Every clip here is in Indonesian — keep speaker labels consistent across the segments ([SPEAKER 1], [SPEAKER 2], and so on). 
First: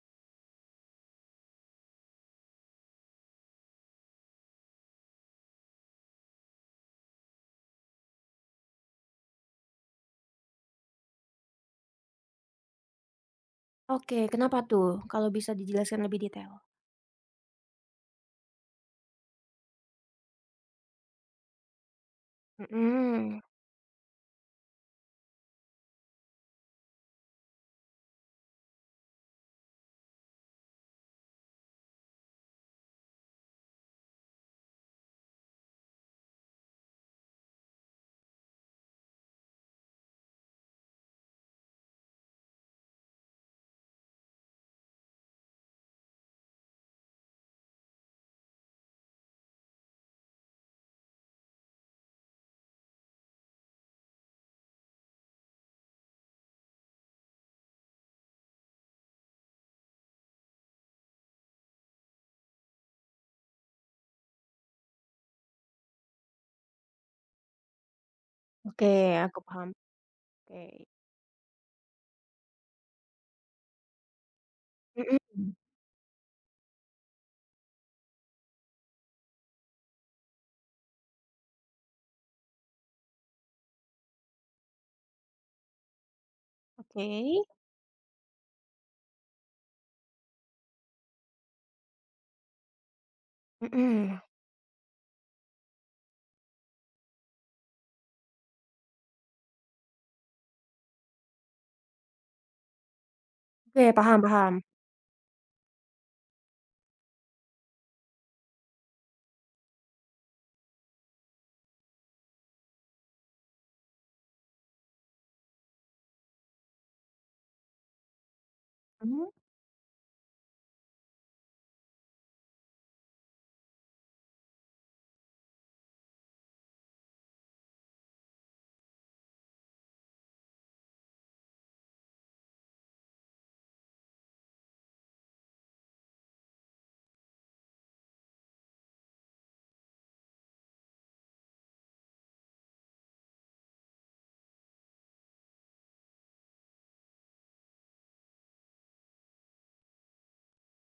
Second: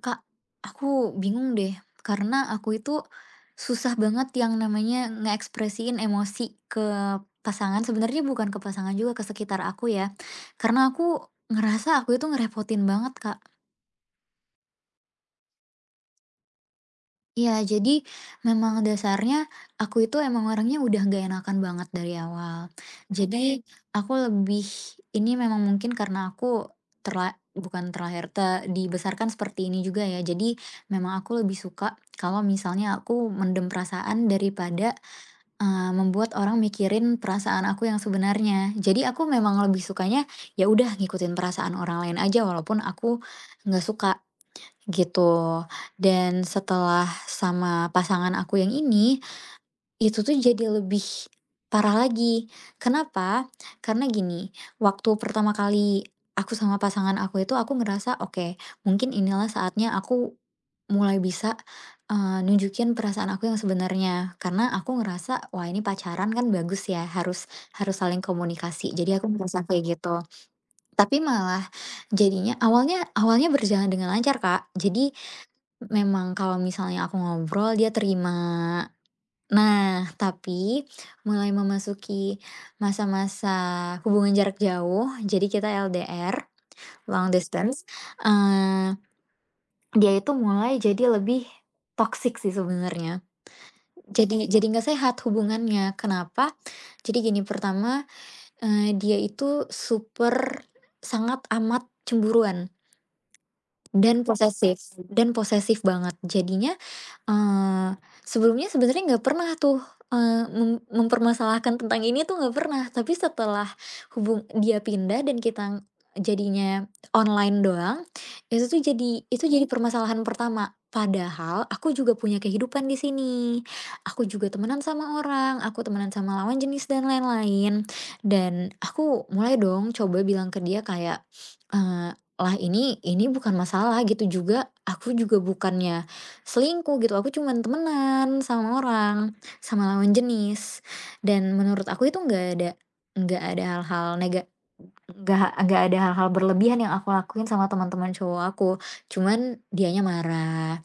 [SPEAKER 1] Kak, aku bingung deh, karena aku itu susah banget yang namanya ngeekspresiin emosi ke pasangan, sebenarnya bukan ke pasangan juga, ke sekitar aku ya. Karena aku ngerasa aku itu ngerepotin banget, Kak.
[SPEAKER 2] Oke, kenapa tuh? Kalau bisa dijelaskan lebih detail.
[SPEAKER 1] Iya, jadi memang dasarnya aku itu emang orangnya udah gak enakan banget dari awal. Oke.
[SPEAKER 2] Mhm,
[SPEAKER 1] Jadi. Oke. Aku lebih ini memang mungkin karena aku terla bukan terlahir te dibesarkan seperti ini juga ya. Jadi memang aku lebih suka kalau misalnya aku mendem perasaan daripada, membuat orang mikirin perasaan aku yang sebenarnya. Jadi aku memang lebih sukanya ya udah ngikutin perasaan orang lain aja walaupun aku nggak suka. Gitu. Dan setelah sama pasangan aku yang ini, itu tuh jadi lebih parah lagi. Kenapa? Karena gini, waktu pertama kali aku sama pasangan aku itu aku ngerasa, "Oke, mungkin inilah saatnya aku mulai bisa, nunjukin perasaan aku yang sebenarnya." Karena aku ngerasa, "Wah, ini pacaran kan bagus ya, harus harus saling
[SPEAKER 2] oke
[SPEAKER 1] komunikasi." Jadi aku
[SPEAKER 2] aku
[SPEAKER 1] ngerasa
[SPEAKER 2] paham,
[SPEAKER 1] kayak gitu.
[SPEAKER 2] oke.
[SPEAKER 1] Tapi malah jadinya awalnya awalnya berjalan dengan lancar, Kak. Jadi
[SPEAKER 2] Mhm.
[SPEAKER 1] memang kalau misalnya aku ngobrol dia terima. Nah, tapi mulai memasuki masa-masa hubungan jarak jauh, jadi kita LDR, long
[SPEAKER 2] Oke.
[SPEAKER 1] distance, eee, dia itu mulai jadi lebih toxic sih sebenarnya.
[SPEAKER 2] Mhm,
[SPEAKER 1] Jadi nggak sehat hubungannya, kenapa? Jadi gini, pertama, dia itu super sangat amat cemburuan
[SPEAKER 2] oke paham
[SPEAKER 1] dan
[SPEAKER 2] paham.
[SPEAKER 1] posesif dan posesif banget. Jadinya Eee, sebelumnya sebenarnya nggak pernah tuh, eee, mem mempermasalahkan tentang ini tuh nggak pernah, tapi setelah dia pindah dan kita jadinya online doang,
[SPEAKER 2] Mhm.
[SPEAKER 1] itu jadi permasalahan pertama. Padahal aku juga punya kehidupan di sini, aku juga temenan sama orang, aku temenan sama lawan jenis dan lain-lain, dan aku mulai dong coba bilang ke dia kayak, eee, "Lah ini bukan masalah gitu juga, aku juga bukannya selingkuh gitu, aku cuman temenan sama orang, sama lawan jenis, dan menurut aku itu nggak ada hal-hal nega nggak ada hal-hal berlebihan yang aku lakuin sama teman-teman cowok aku." Cuman dianya marah,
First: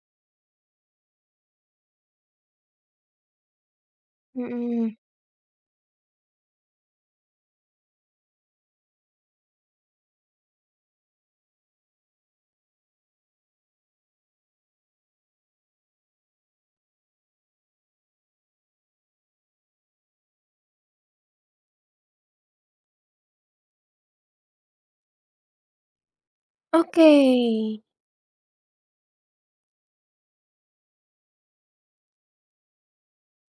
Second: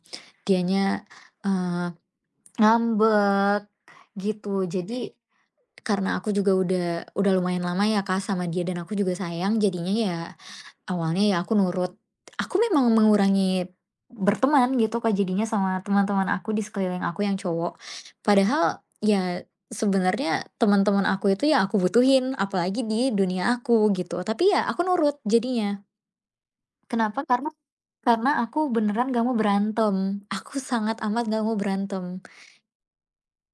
[SPEAKER 1] dianya, eee, ngambek gitu.
[SPEAKER 2] Mhm,
[SPEAKER 1] Jadi karena aku juga udah lumayan lama ya Kak sama dia dan aku juga sayang, jadinya ya awalnya ya aku nurut. Aku memang mengurangi berteman gitu Kak, jadinya sama teman-teman aku di sekeliling aku yang cowok. Padahal ya sebenarnya teman-teman aku itu ya aku butuhin, apalagi di dunia aku gitu. Tapi ya aku nurut jadinya.
[SPEAKER 2] oke.
[SPEAKER 1] Kenapa? Karena aku beneran gak mau berantem. Aku sangat amat gak mau berantem.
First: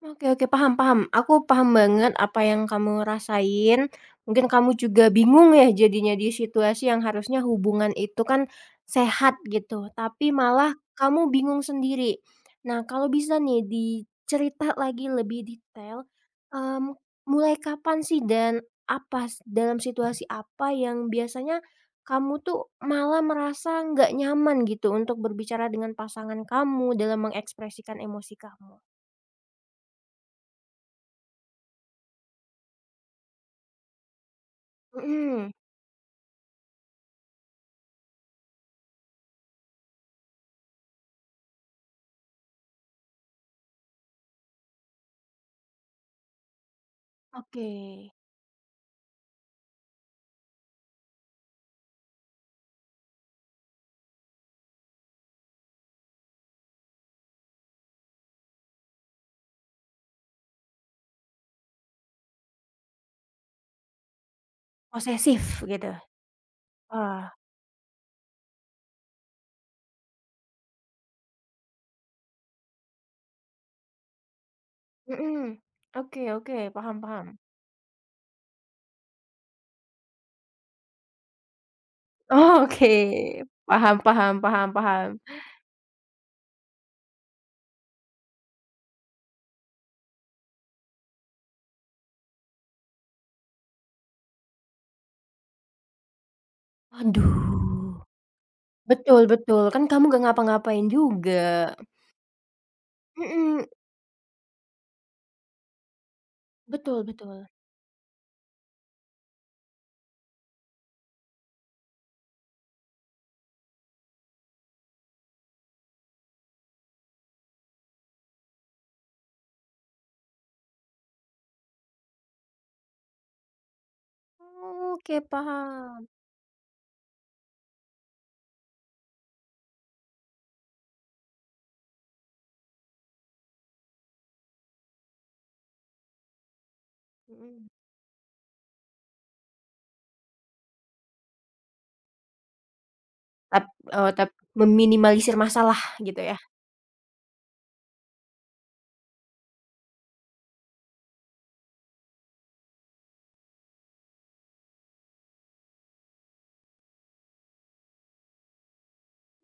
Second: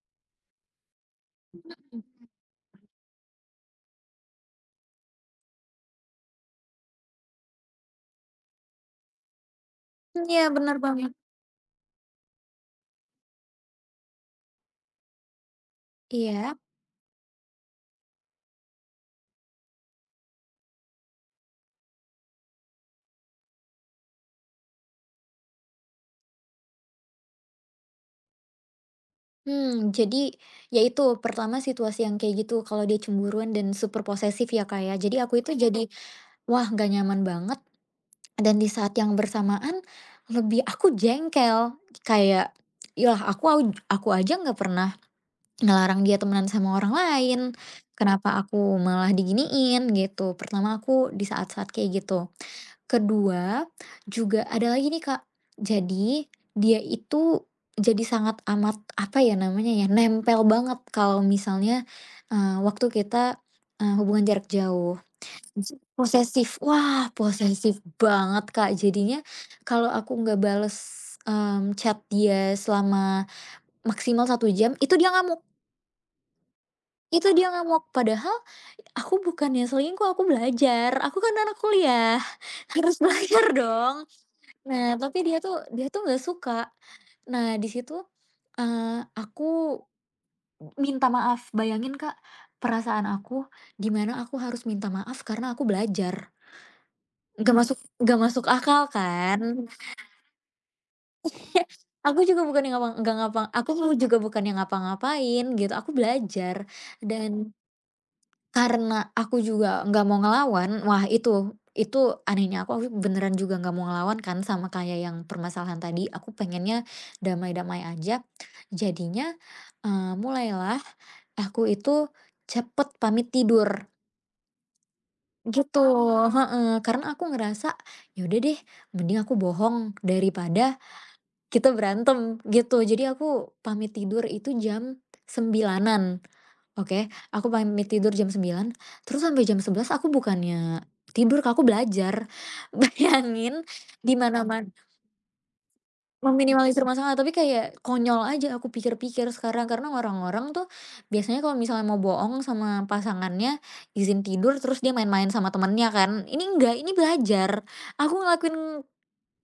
[SPEAKER 2] Oke oke, paham paham. Aku paham banget apa yang kamu rasain. Mungkin kamu juga bingung ya jadinya di situasi yang harusnya hubungan itu kan sehat gitu, tapi
[SPEAKER 1] Iya,
[SPEAKER 2] malah
[SPEAKER 1] bener banget.
[SPEAKER 2] kamu bingung sendiri. Nah, kalau bisa nih dicerita lagi lebih detail,
[SPEAKER 1] Iya.
[SPEAKER 2] mmm, mulai kapan sih dan apa s dalam situasi apa yang biasanya kamu tuh malah merasa nggak nyaman gitu untuk berbicara dengan pasangan kamu dalam mengekspresikan emosi kamu?
[SPEAKER 1] Jadi ya itu pertama situasi yang kayak gitu kalau dia cemburuan dan super posesif ya Kak ya. Jadi aku
[SPEAKER 2] Mhm.
[SPEAKER 1] itu jadi wah, nggak nyaman banget dan di saat yang bersamaan lebih aku jengkel, kayak, "Yah aku aja nggak pernah ngelarang dia temenan sama orang lain,
[SPEAKER 2] Oke,
[SPEAKER 1] kenapa aku malah diginiin?" Gitu. Pertama aku di saat-saat kayak gitu. Kedua, juga ada lagi nih, Kak. Jadi dia itu jadi sangat amat, apa ya namanya ya, nempel banget kalau misalnya, waktu kita, hubungan jarak jauh.
[SPEAKER 2] posesif gitu?
[SPEAKER 1] Posesif, wah
[SPEAKER 2] Wah.
[SPEAKER 1] posesif banget, Kak. Jadinya kalau aku nggak bales, chat dia selama maksimal 1 jam,
[SPEAKER 2] Mhm, oke oke, paham paham.
[SPEAKER 1] itu dia ngamuk. Padahal aku bukannya selingkuh, aku belajar, aku kan anak kuliah,
[SPEAKER 2] Oh, oke,
[SPEAKER 1] harus belajar dong.
[SPEAKER 2] paham paham paham
[SPEAKER 1] Nah,
[SPEAKER 2] paham.
[SPEAKER 1] tapi dia tuh nggak suka. Nah, di situ, aku minta maaf. Bayangin, Kak, perasaan aku, di aku harus minta maaf karena aku belajar. Nggak masuk
[SPEAKER 2] Aduh,
[SPEAKER 1] nggak masuk akal
[SPEAKER 2] betul
[SPEAKER 1] kan.
[SPEAKER 2] betul, kan kamu nggak ngapa-ngapain juga.
[SPEAKER 1] Aku juga bukan yang ngapa nggak ngapa
[SPEAKER 2] Mhm,
[SPEAKER 1] aku mu juga bukan yang ngapa-ngapain gitu, aku belajar
[SPEAKER 2] betul betul.
[SPEAKER 1] dan karena aku juga nggak mau ngelawan, wah itu anehnya aku, beneran juga nggak mau ngelawan kan sama kayak yang permasalahan tadi, aku pengennya damai-damai aja. Jadinya, mulailah aku itu cepet pamit tidur,
[SPEAKER 2] Oke,
[SPEAKER 1] gitu
[SPEAKER 2] paham.
[SPEAKER 1] heeh, karena aku ngerasa, ya udah deh mending aku bohong daripada kita berantem gitu. Jadi aku pamit tidur itu jam sembilanan. Oke. Aku
[SPEAKER 2] Mhm.
[SPEAKER 1] pamit tidur jam 9 terus sampai jam 11 aku bukannya tidur Kak, aku belajar. Bayangin
[SPEAKER 2] Tap eee,
[SPEAKER 1] di
[SPEAKER 2] tap
[SPEAKER 1] mana-mana
[SPEAKER 2] meminimalisir masalah gitu ya?
[SPEAKER 1] meminimalisir masalah, tapi kayak konyol aja aku pikir-pikir sekarang, karena orang-orang tuh biasanya kalau misalnya mau bohong sama pasangannya, izin tidur terus dia main-main sama temennya kan. Ini enggak, ini belajar. Aku ngelakuin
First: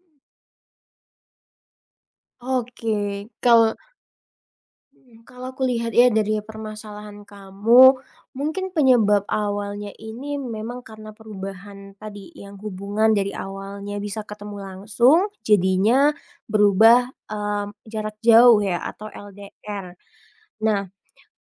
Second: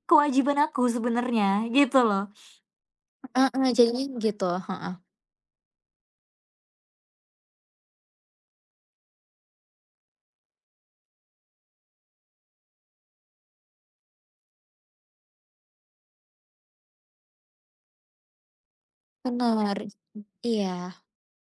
[SPEAKER 1] kewajiban aku sebenarnya, gitu loh.
[SPEAKER 2] Oke,
[SPEAKER 1] Heeh,
[SPEAKER 2] kalau
[SPEAKER 1] jadinya begitu, heeh,
[SPEAKER 2] Mhm, kalau aku lihat ya dari permasalahan kamu, mungkin penyebab awalnya ini memang karena perubahan tadi, yang hubungan dari awalnya bisa ketemu langsung, jadinya berubah, jarak jauh ya atau
[SPEAKER 1] bener,
[SPEAKER 2] LDR.
[SPEAKER 1] iya,
[SPEAKER 2] Nah,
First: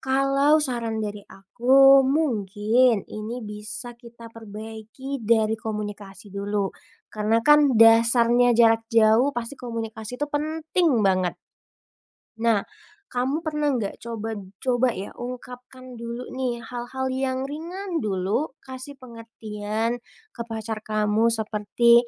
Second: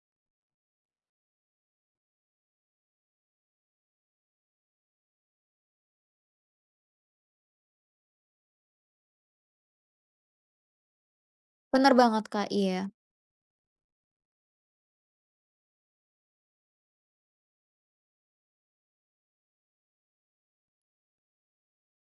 [SPEAKER 2] kalau saran dari aku mungkin ini bisa kita perbaiki dari komunikasi dulu, karena kan dasarnya jarak jauh pasti komunikasi itu penting banget.
[SPEAKER 1] bener banget, Kak,
[SPEAKER 2] Nah,
[SPEAKER 1] iya,
[SPEAKER 2] kamu pernah nggak coba coba ya ungkapkan dulu nih hal-hal yang ringan dulu, kasih pengertian ke pacar kamu seperti,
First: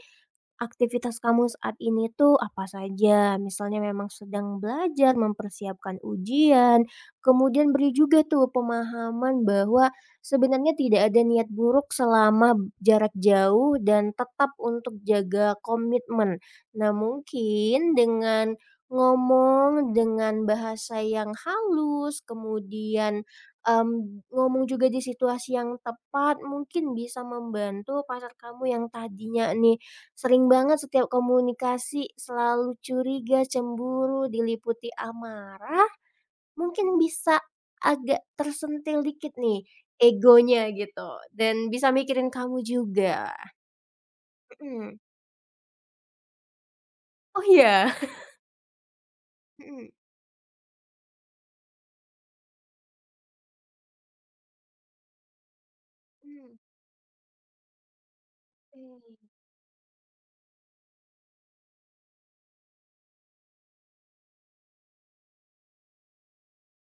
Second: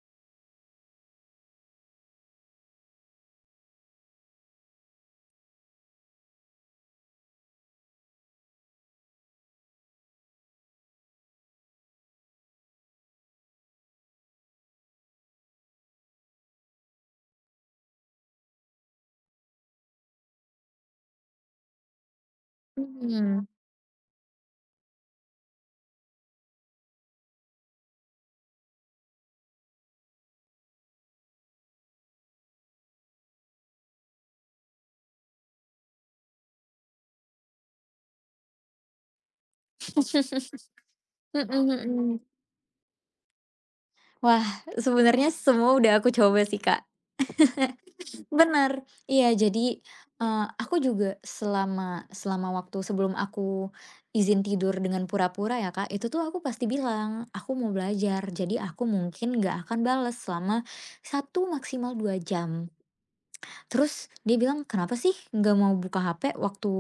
[SPEAKER 2] aktivitas kamu saat ini tuh apa saja? Misalnya memang sedang belajar, mempersiapkan ujian, kemudian beri juga tuh pemahaman bahwa sebenarnya tidak ada niat buruk selama jarak jauh dan tetap untuk jaga komitmen. Nah, mungkin dengan ngomong dengan bahasa yang halus, kemudian
[SPEAKER 1] mhm,
[SPEAKER 2] em, ngomong juga di situasi yang tepat, mungkin bisa membantu pacar kamu yang tadinya nih sering banget setiap komunikasi selalu curiga, cemburu, diliputi amarah, mungkin bisa agak tersentil dikit nih egonya gitu dan
[SPEAKER 1] mhm
[SPEAKER 2] bisa
[SPEAKER 1] mhm.
[SPEAKER 2] mikirin kamu juga.
[SPEAKER 1] Wah,
[SPEAKER 2] Mhm.
[SPEAKER 1] sebenarnya semua udah aku coba sih, Kak,
[SPEAKER 2] Oh ya?
[SPEAKER 1] bener, iya, jadi,
[SPEAKER 2] Mhm
[SPEAKER 1] aku juga selama selama waktu sebelum aku izin tidur dengan pura-pura ya, Kak, itu tuh aku
[SPEAKER 2] mhm,
[SPEAKER 1] pasti bilang, "Aku mau belajar, jadi aku
[SPEAKER 2] oke.
[SPEAKER 1] mungkin nggak akan balas selama 1 maksimal 2 jam." Terus dia bilang, "Kenapa sih nggak mau buka HP waktu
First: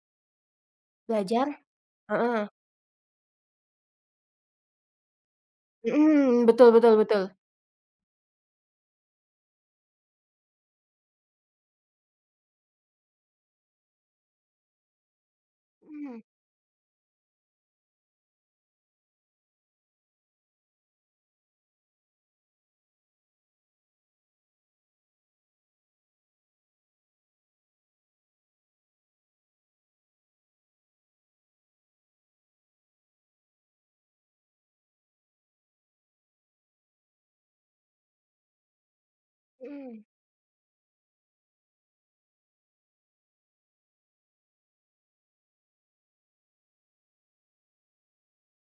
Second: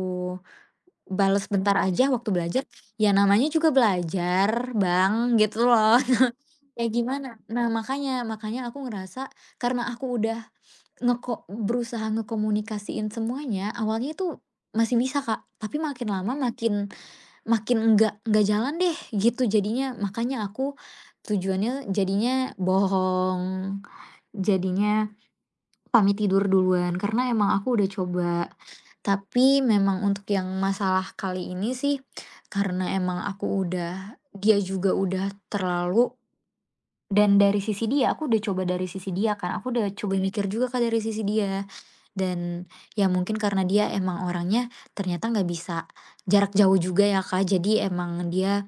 [SPEAKER 2] Belajar
[SPEAKER 1] bales bentar aja waktu
[SPEAKER 2] heeh,
[SPEAKER 1] belajar, ya namanya juga belajar Bang, gitu loh."
[SPEAKER 2] mhm, betul
[SPEAKER 1] Kayak
[SPEAKER 2] betul betul.
[SPEAKER 1] gimana nah makanya makanya aku ngerasa karena aku udah berusaha ngekomunikasiin semuanya, awalnya itu masih bisa Kak, tapi makin
[SPEAKER 2] Mhm
[SPEAKER 1] lama makin makin enggak jalan deh gitu jadinya. Makanya aku tujuannya jadinya bohong, jadinya pamit tidur duluan karena emang aku udah coba tapi memang untuk yang masalah kali ini sih, karena emang aku udah dia juga udah terlalu dan dari sisi dia, aku udah coba dari sisi dia kan, aku udah
[SPEAKER 2] mhm
[SPEAKER 1] coba mikir juga Kak dari sisi dia. Dan ya mungkin karena dia emang orangnya ternyata nggak bisa jarak jauh juga ya Kak, jadi emang dia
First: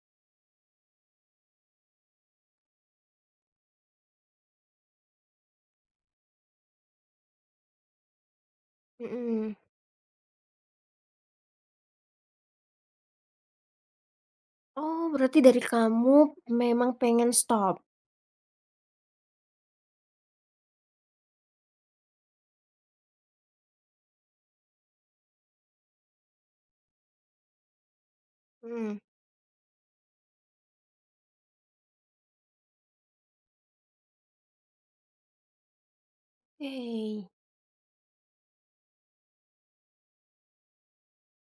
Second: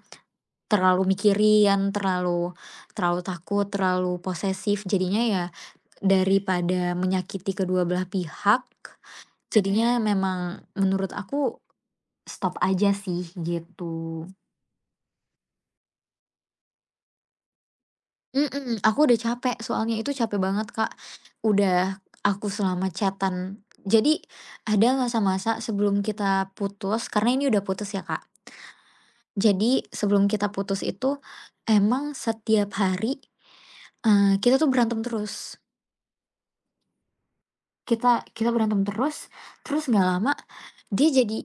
[SPEAKER 1] terlalu mikirin, terlalu terlalu takut, terlalu posesif, jadinya ya daripada menyakiti kedua belah pihak, Mhm.
[SPEAKER 2] mhm.
[SPEAKER 1] jadinya memang menurut aku stop aja sih, gitu.
[SPEAKER 2] Oh berarti dari kamu memang pengen stop?
[SPEAKER 1] Mhm, aku udah capek soalnya itu capek banget, Kak. Udah aku selama chat jadi ada masa-masa sebelum kita putus karena ini udah putus ya, Kak.
[SPEAKER 2] Mhm,
[SPEAKER 1] Jadi sebelum kita putus itu emang setiap hari, kita tuh berantem terus.
[SPEAKER 2] oke.
[SPEAKER 1] Kita kita berantem terus, terus nggak lama dia jadi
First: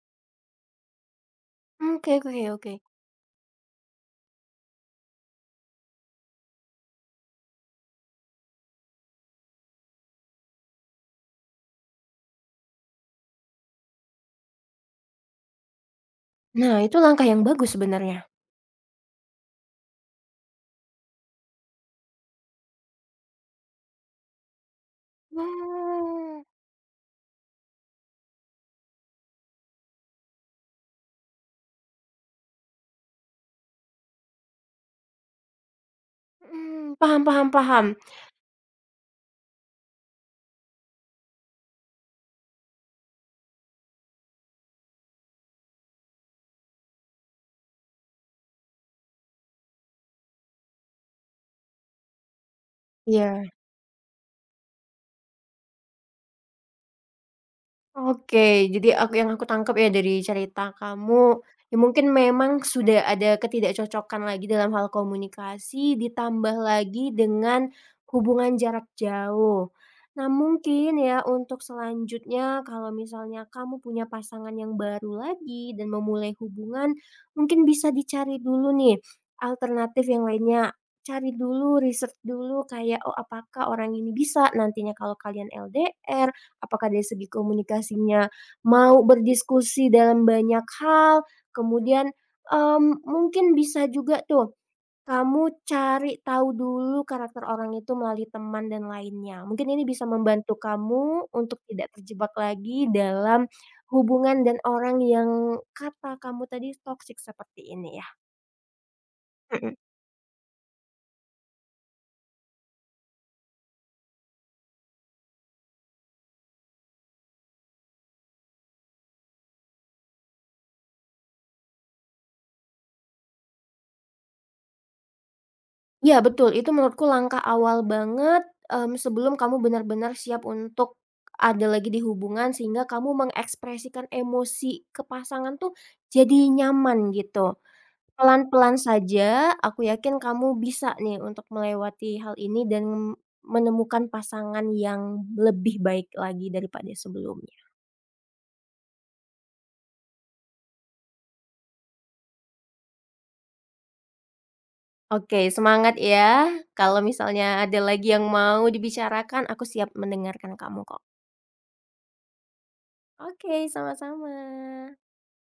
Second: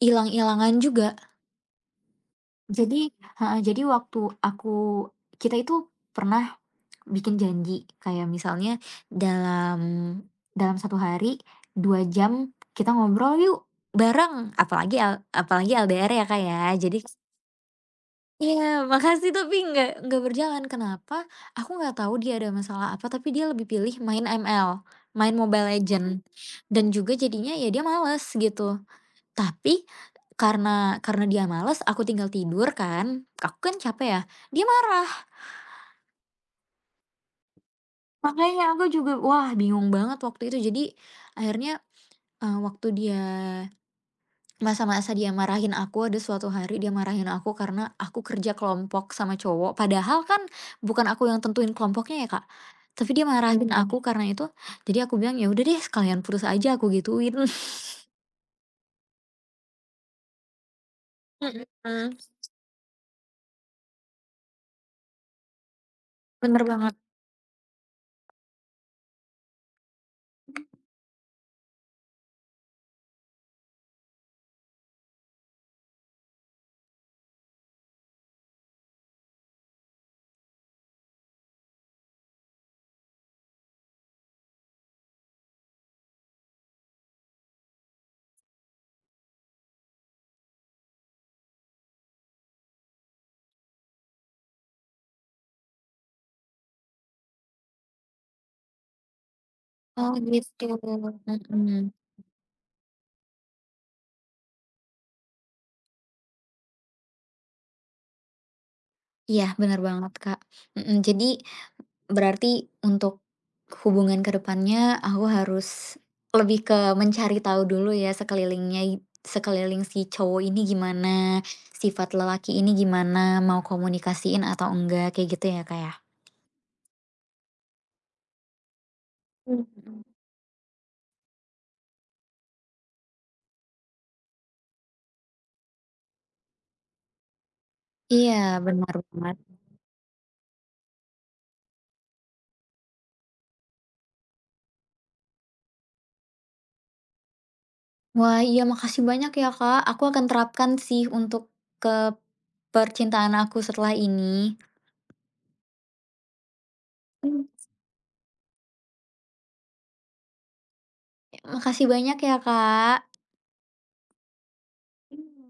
[SPEAKER 1] hilang-hilangan juga.
[SPEAKER 2] Oke oke oke.
[SPEAKER 1] Jadi heeh, jadi waktu aku kita itu pernah bikin janji, kayak misalnya dalam dalam 1 hari 2 jam kita ngobrol yuk, bareng, apalagi apalagi LDR ya, Kak, ya.
[SPEAKER 2] Nah itu
[SPEAKER 1] Jadi
[SPEAKER 2] langkah yang bagus sebenarnya.
[SPEAKER 1] iya, makasih tapi nggak berjalan, kenapa? Aku nggak tahu dia ada masalah apa, tapi dia lebih pilih main ML, main Mobile Legend
[SPEAKER 2] Wah,
[SPEAKER 1] dan juga jadinya ya dia males gitu. Tapi karena dia males, aku tinggal tidur kan, aku kan capek ya, dia marah.
[SPEAKER 2] mhm, paham paham paham.
[SPEAKER 1] Makanya aku juga, wah bingung banget waktu itu. Jadi akhirnya, waktu dia masa-masa dia marahin aku, ada suatu hari dia marahin aku karena aku kerja kelompok sama cowok, padahal kan bukan aku yang tentuin kelompoknya ya, Kak. Tapi dia
[SPEAKER 2] Iya,
[SPEAKER 1] marahin aku karena itu, jadi aku bilang, "Ya udah deh sekalian putus aja," aku gituin.
[SPEAKER 2] oke, jadi aku yang aku tangkap ya dari cerita kamu, ya mungkin
[SPEAKER 1] Mhm,
[SPEAKER 2] memang sudah ada ketidakcocokan lagi dalam hal komunikasi, ditambah
[SPEAKER 1] bener banget.
[SPEAKER 2] lagi dengan hubungan jarak jauh. Nah, mungkin ya untuk selanjutnya kalau misalnya kamu punya pasangan yang baru lagi dan memulai hubungan, mungkin bisa dicari dulu nih alternatif yang lainnya. Cari dulu, riset dulu kayak oh apakah orang ini bisa nantinya kalau kalian LDR. Apakah dari segi komunikasinya mau berdiskusi dalam banyak hal, kemudian, mungkin bisa juga tuh kamu cari tahu dulu karakter orang itu melalui teman dan lainnya. Mungkin ini bisa
[SPEAKER 1] Oh
[SPEAKER 2] membantu
[SPEAKER 1] gitu.
[SPEAKER 2] kamu untuk tidak
[SPEAKER 1] Mhm.
[SPEAKER 2] terjebak lagi dalam hubungan dan orang yang kata kamu tadi toksik seperti ini ya.
[SPEAKER 1] Iya
[SPEAKER 2] Mhm.
[SPEAKER 1] bener banget, Kak. Mhm, jadi berarti untuk hubungan ke depannya aku harus lebih ke mencari tahu dulu ya sekeliling si cowok ini gimana, sifat lelaki ini gimana, mau komunikasiin atau enggak, kayak gitu ya, Kak, ya?
[SPEAKER 2] Iya betul, itu menurutku langkah awal banget, sebelum kamu
[SPEAKER 1] Mhm.
[SPEAKER 2] benar-benar siap untuk ada lagi di hubungan sehingga kamu mengekspresikan emosi ke pasangan tuh jadi nyaman gitu.
[SPEAKER 1] Iya,
[SPEAKER 2] Pelan-pelan
[SPEAKER 1] benar
[SPEAKER 2] saja
[SPEAKER 1] banget.
[SPEAKER 2] aku yakin kamu bisa nih untuk melewati hal ini dan menemukan pasangan yang lebih baik lagi daripada sebelumnya.
[SPEAKER 1] Wah, iya makasih banyak ya, Kak, aku akan terapkan sih untuk ke percintaan aku setelah ini.
[SPEAKER 2] Oke semangat ya, kalau
[SPEAKER 1] Mmm.
[SPEAKER 2] misalnya ada lagi yang mau dibicarakan aku siap mendengarkan kamu kok.
[SPEAKER 1] Makasih banyak ya, Kak.
[SPEAKER 2] Oke sama-sama.
[SPEAKER 1] Iya.